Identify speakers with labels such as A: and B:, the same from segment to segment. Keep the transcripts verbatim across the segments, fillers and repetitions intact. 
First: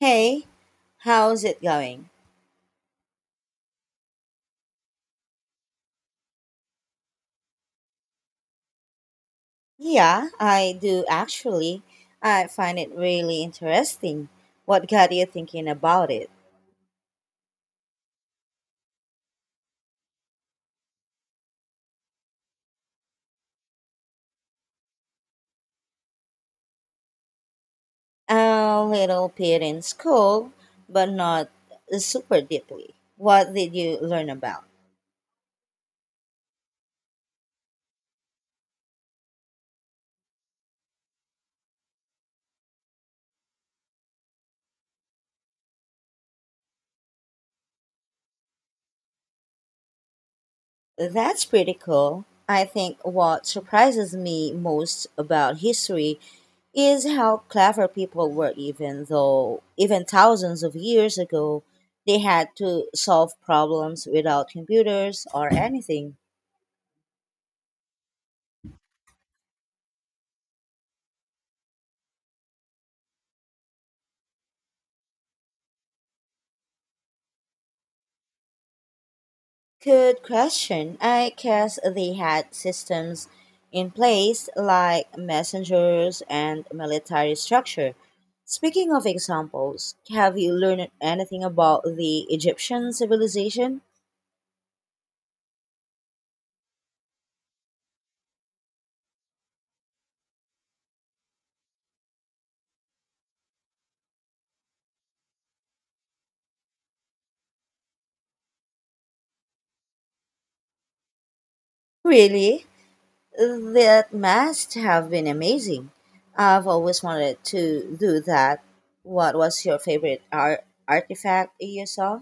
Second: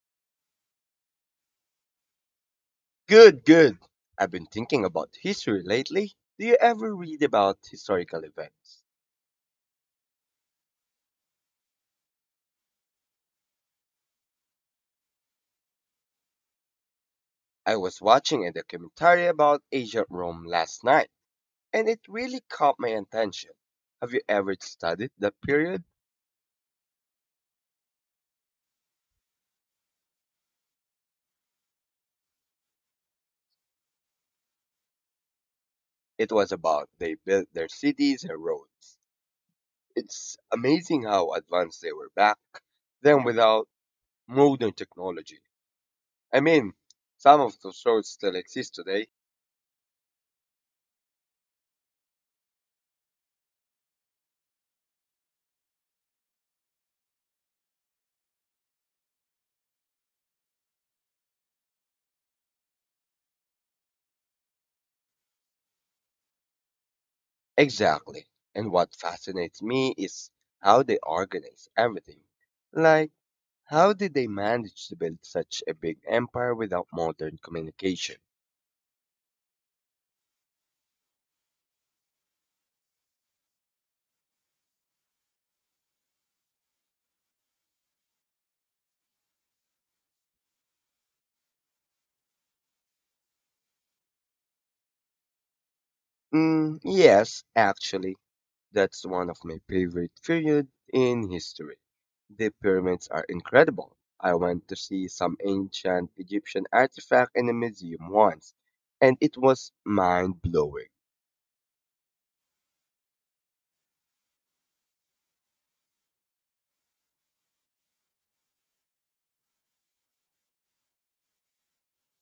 A: Hey, how's it going?
B: Good, good. I've been thinking about history lately. Do you ever read about historical events?
A: Yeah, I do actually. I find it really interesting. What got you thinking about it?
B: I was watching a documentary about ancient Rome last night, and it really caught my attention. Have you ever studied that period?
A: A little bit in school, but not super deeply. What did you learn about?
B: It was about they built their cities and roads. It's amazing how advanced they were back then without modern technology. I mean, some of those roads still exist today.
A: That's pretty cool. I think what surprises me most about history is how clever people were even though even thousands of years ago they had to solve problems without computers or anything.
B: Exactly. And what fascinates me is how they organize everything. Like, how did they manage to build such a big empire without modern communication?
A: Good question. I guess they had systems in place like messengers and military structure. Speaking of examples, have you learned anything about the Egyptian civilization?
B: Mm, yes, actually, that's one of my favorite periods in history. The pyramids are incredible. I went to see some ancient Egyptian artifact in a museum once, and it was mind blowing.
A: Really? That must have been amazing. I've always wanted to do that. What was your favorite art- artifact you saw?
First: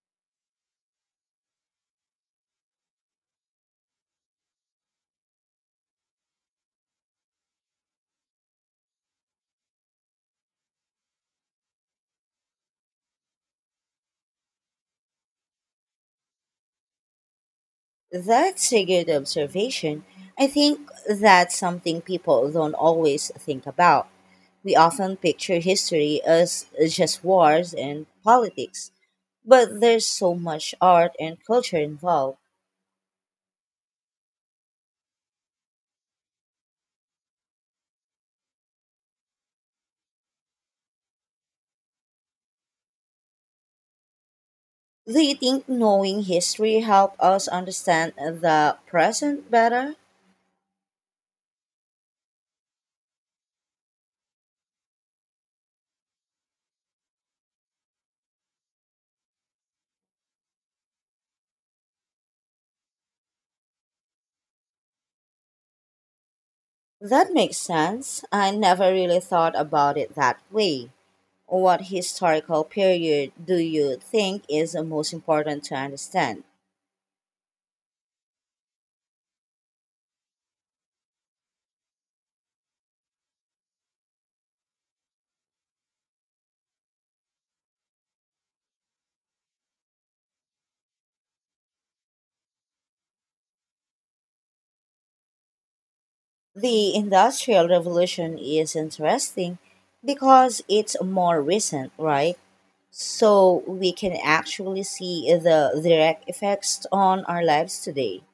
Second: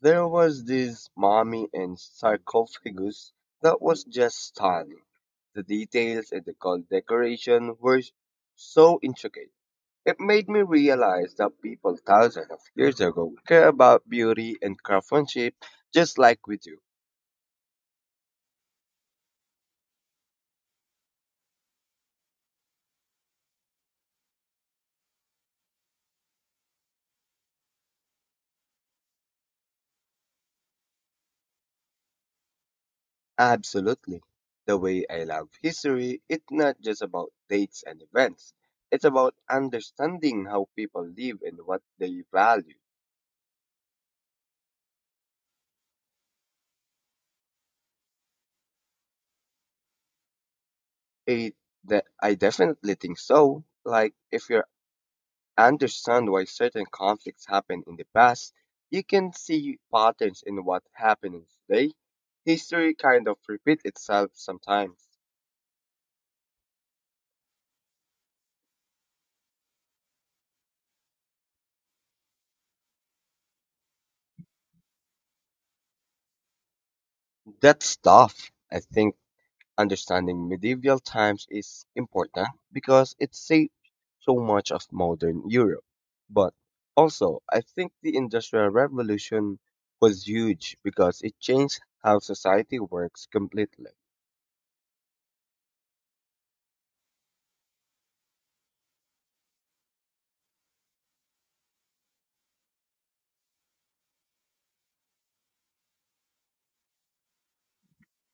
B: There was this mummy and sarcophagus that was just stunning. The details and the gold decoration were so intricate. It made me realize that people thousands of years ago care about beauty and craftsmanship just like we do.
A: That's a good observation. I think that's something people don't always think about. We often picture history as just wars and politics, but there's so much art and culture involved.
B: Absolutely. The way I love history, it's not just about dates and events. It's about understanding how people live and what they value.
A: Do you think knowing history helps us understand the present better?
B: It that I definitely think so. Like if you're understand why certain conflicts happened in the past, you can see patterns in what happens today. History kind of repeats itself sometimes.
A: That makes sense. I never really thought about it that way. What historical period do you think is the most important to understand?
B: That's tough. I think understanding medieval times is important because it shaped so much of modern Europe. But also, I think the Industrial Revolution was huge because it changed how society works completely.
A: The Industrial Revolution is interesting because it's more recent, right? So we can actually see the direct effects on our lives today.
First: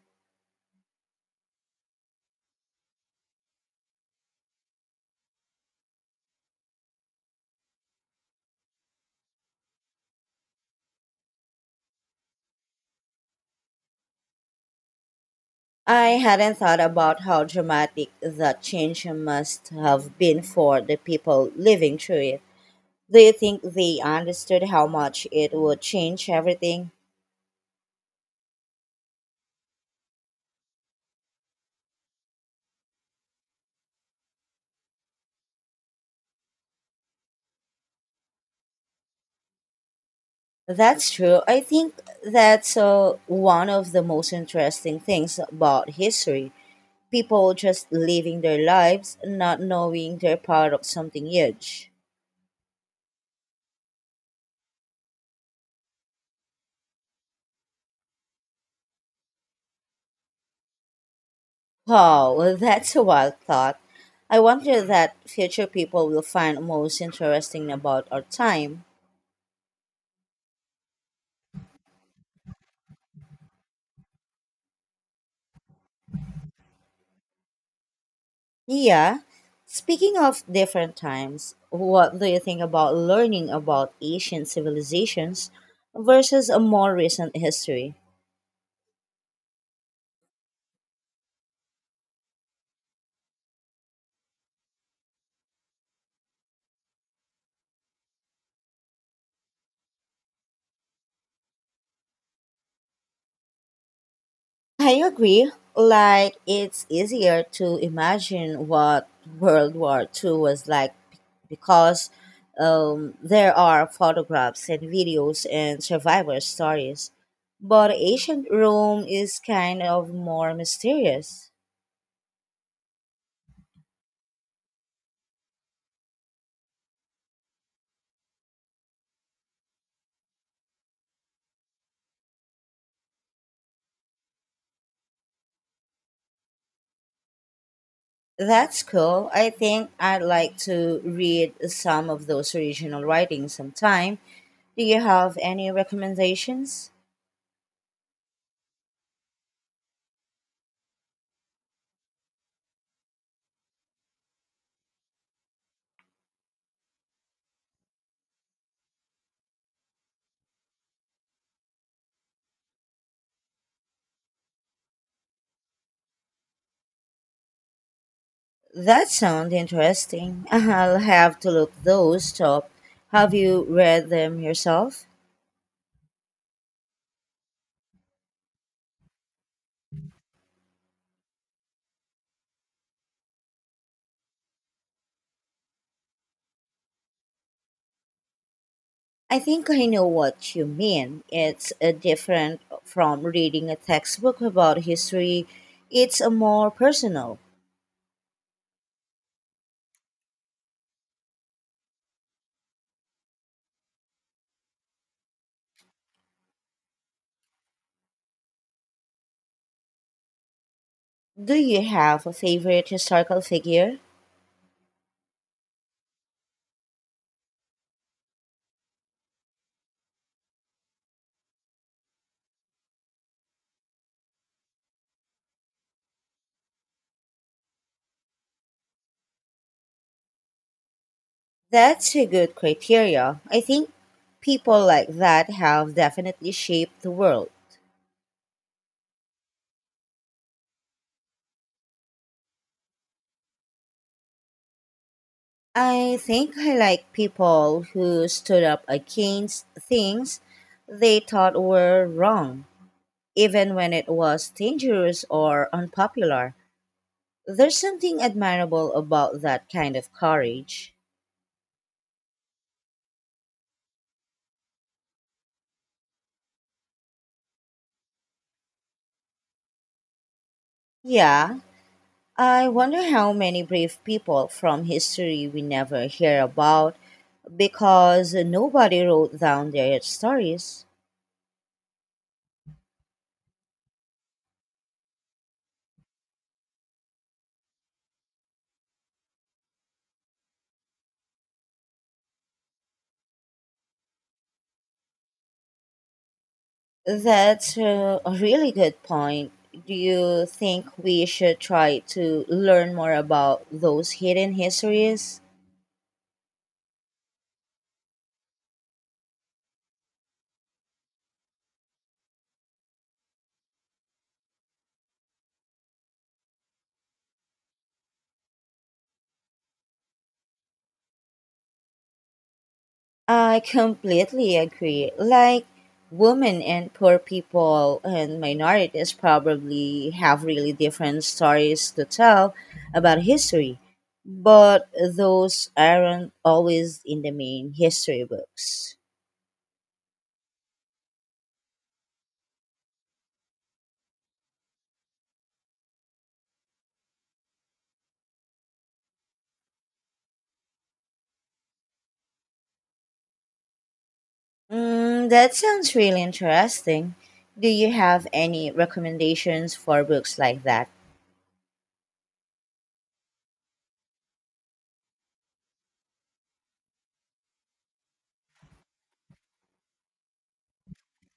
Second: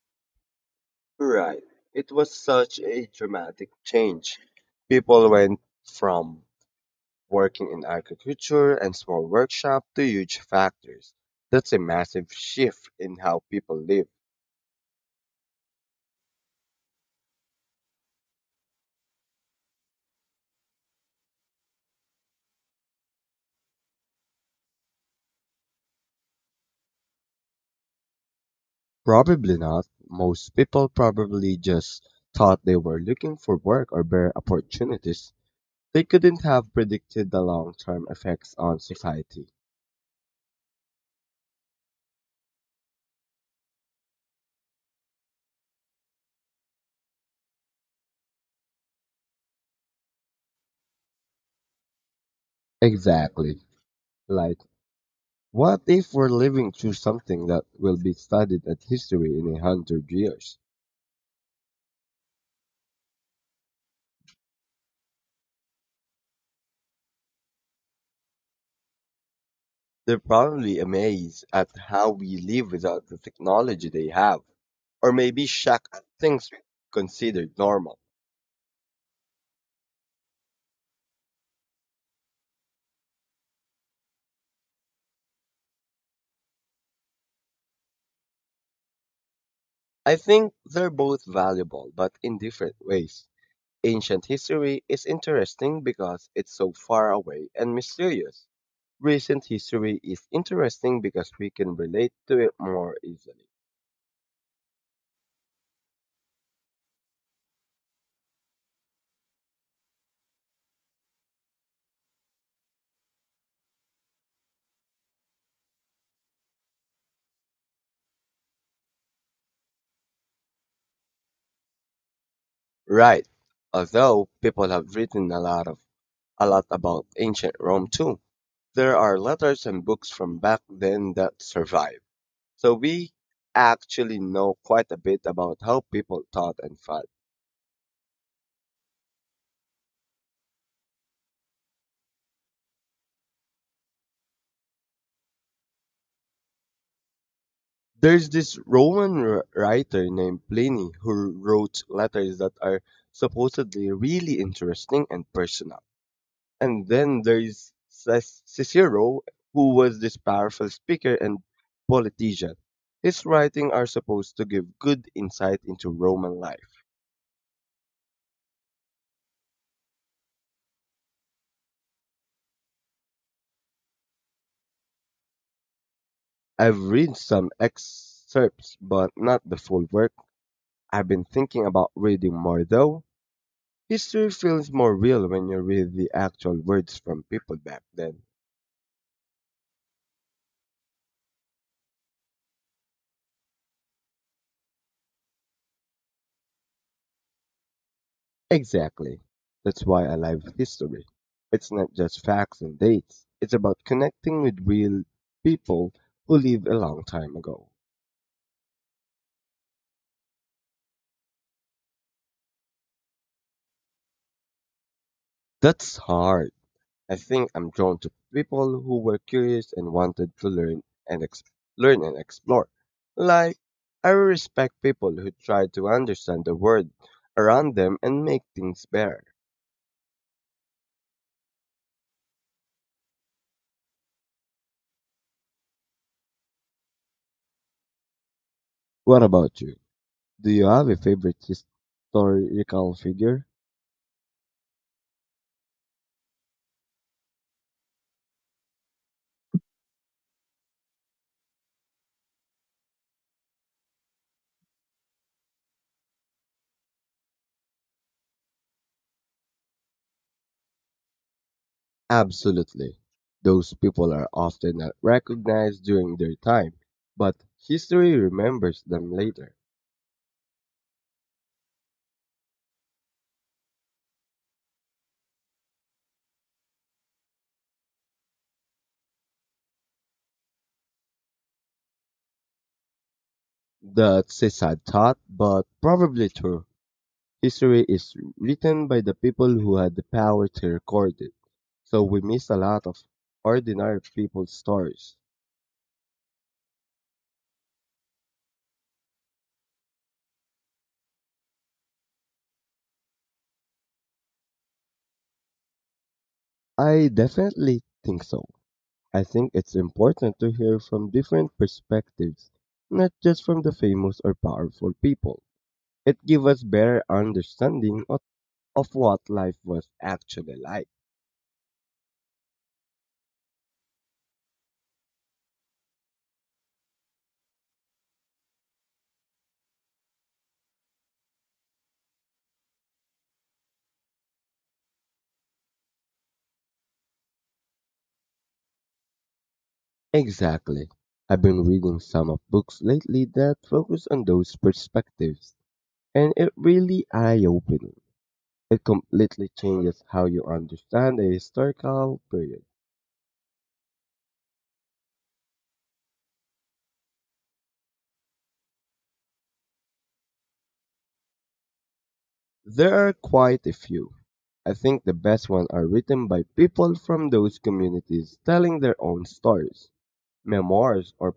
B: Right. It was such a dramatic change. People went from working in agriculture and small workshops to huge factories. That's a massive shift in how people live.
A: I hadn't thought about how dramatic that change must have been for the people living through it. Do you think they understood how much it would change everything?
B: Probably not. Most people probably just thought they were looking for work or better opportunities. They couldn't have predicted the long term effects on society.
A: That's true. I think that's uh, one of the most interesting things about history. People just living their lives, not knowing they're part of something huge.
B: Exactly. Like, what if we're living through something that will be studied as history in a hundred years?
A: Wow, that's a wild thought. I wonder that future people will find most interesting about our time.
B: They're probably amazed at how we live without the technology they have, or maybe shocked at things we considered normal.
A: Yeah. Speaking of different times, what do you think about learning about ancient civilizations versus a more recent history?
B: I think they're both valuable, but in different ways. Ancient history is interesting because it's so far away and mysterious. Recent history is interesting because we can relate to it more easily.
A: I agree. Like, it's easier to imagine what World War Two was like because um, there are photographs and videos and survivor stories. But ancient Rome is kind of more mysterious.
B: Right. Although people have written a lot of a lot about ancient Rome too. There are letters and books from back then that survive. So we actually know quite a bit about how people thought and felt.
A: That's cool. I think I'd like to read some of those original writings sometime. Do you have any recommendations?
B: There's this Roman wr- writer named Pliny who wrote letters that are supposedly really interesting and personal. And then there's Cis- Cicero, who was this powerful speaker and politician. His writings are supposed to give good insight into Roman life.
A: That sounds interesting. I'll have to look those up. Have you read them yourself?
B: I've read some excerpts, but not the full work. I've been thinking about reading more though. History feels more real when you read the actual words from people back then.
A: I think I know what you mean. It's uh, different from reading a textbook about history. It's a more personal.
B: Exactly. That's why I love history. It's not just facts and dates, it's about connecting with real people who lived a long time ago.
A: Do you have a favorite historical figure?
B: That's hard. I think I'm drawn to people who were curious and wanted to learn and ex- learn and explore. Like I respect people who try to understand the world around them and make things better.
A: That's a good criteria. I think people like that have definitely shaped the world.
B: What about you? Do you have a favorite historical figure?
A: I think I like people who stood up against things they thought were wrong, even when it was dangerous or unpopular. There's something admirable about that kind of courage.
B: Absolutely. Those people are often not recognized during their time, but history remembers them later.
A: Yeah, I wonder how many brave people from history we never hear about because nobody wrote down their stories.
B: That's a sad thought, but probably true. History is written by the people who had the power to record it, so we miss a lot of ordinary people's stories.
A: That's a a really good point. Do you think we should try to learn more about those hidden histories?
B: I definitely think so. I think it's important to hear from different perspectives, not just from the famous or powerful people. It gives us better understanding of, of what life was actually like.
A: I completely agree. Like, women and poor people and minorities probably have really different stories to tell about history, but those aren't always in the main history books.
B: Exactly. I've been reading some of books lately that focus on those perspectives, and it really eye-opening. It completely changes how you understand a historical period.
A: Mm, that sounds really interesting. Do you have any recommendations for books like that?
B: There are quite a few. I think the best ones are written by people from those communities telling their own stories. Memoirs or,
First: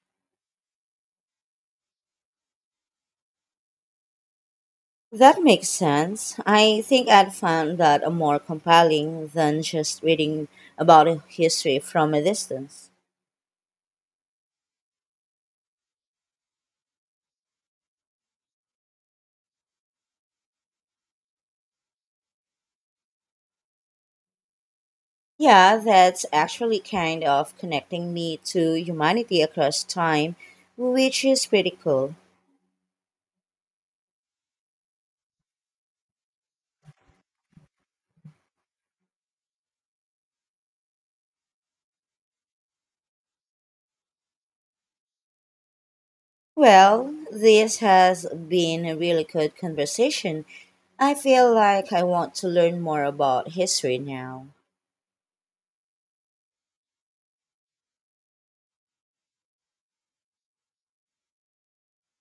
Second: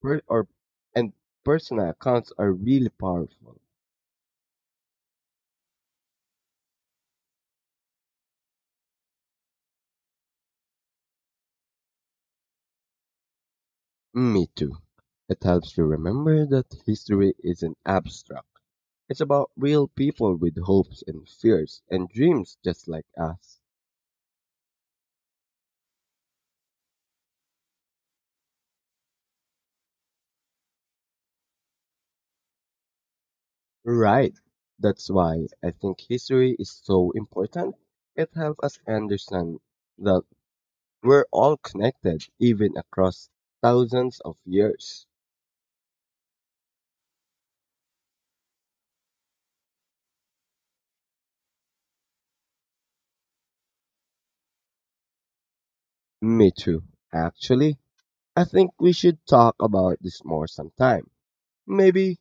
B: per, or and personal accounts are really powerful.
A: That makes sense. I think I'd found that more compelling than just reading about history from a distance.
B: Me too. It helps you remember that history isn't abstract. It's about real people with hopes and fears and dreams just like us.
A: Yeah, that's actually kind of connecting me to humanity across time, which is pretty cool.
B: Right. That's why I think history is so important. It helps us understand that we're all connected, even across thousands of years.
A: Well, this has been a really good conversation. I feel like I want to learn more about history now.
B: Me too. Actually, I think we should talk about this more sometime. Maybe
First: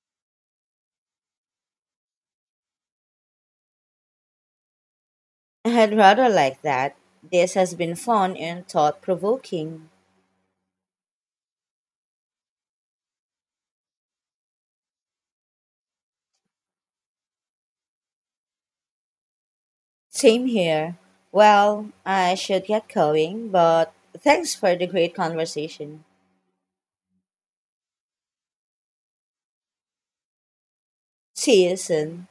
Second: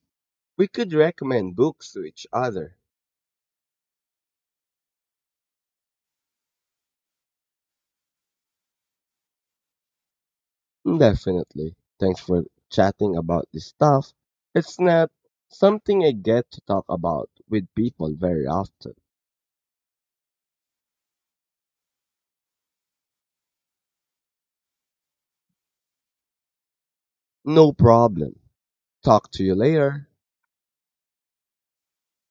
B: we could recommend books to each other.
A: I'd rather like that. This has been fun and thought provoking.
B: Definitely. Thanks for chatting about this stuff. It's not something I get to talk about with people very often.
A: Same here. Well, I should get going, but thanks for the great conversation.
B: No problem. Talk to you later.
A: See you soon.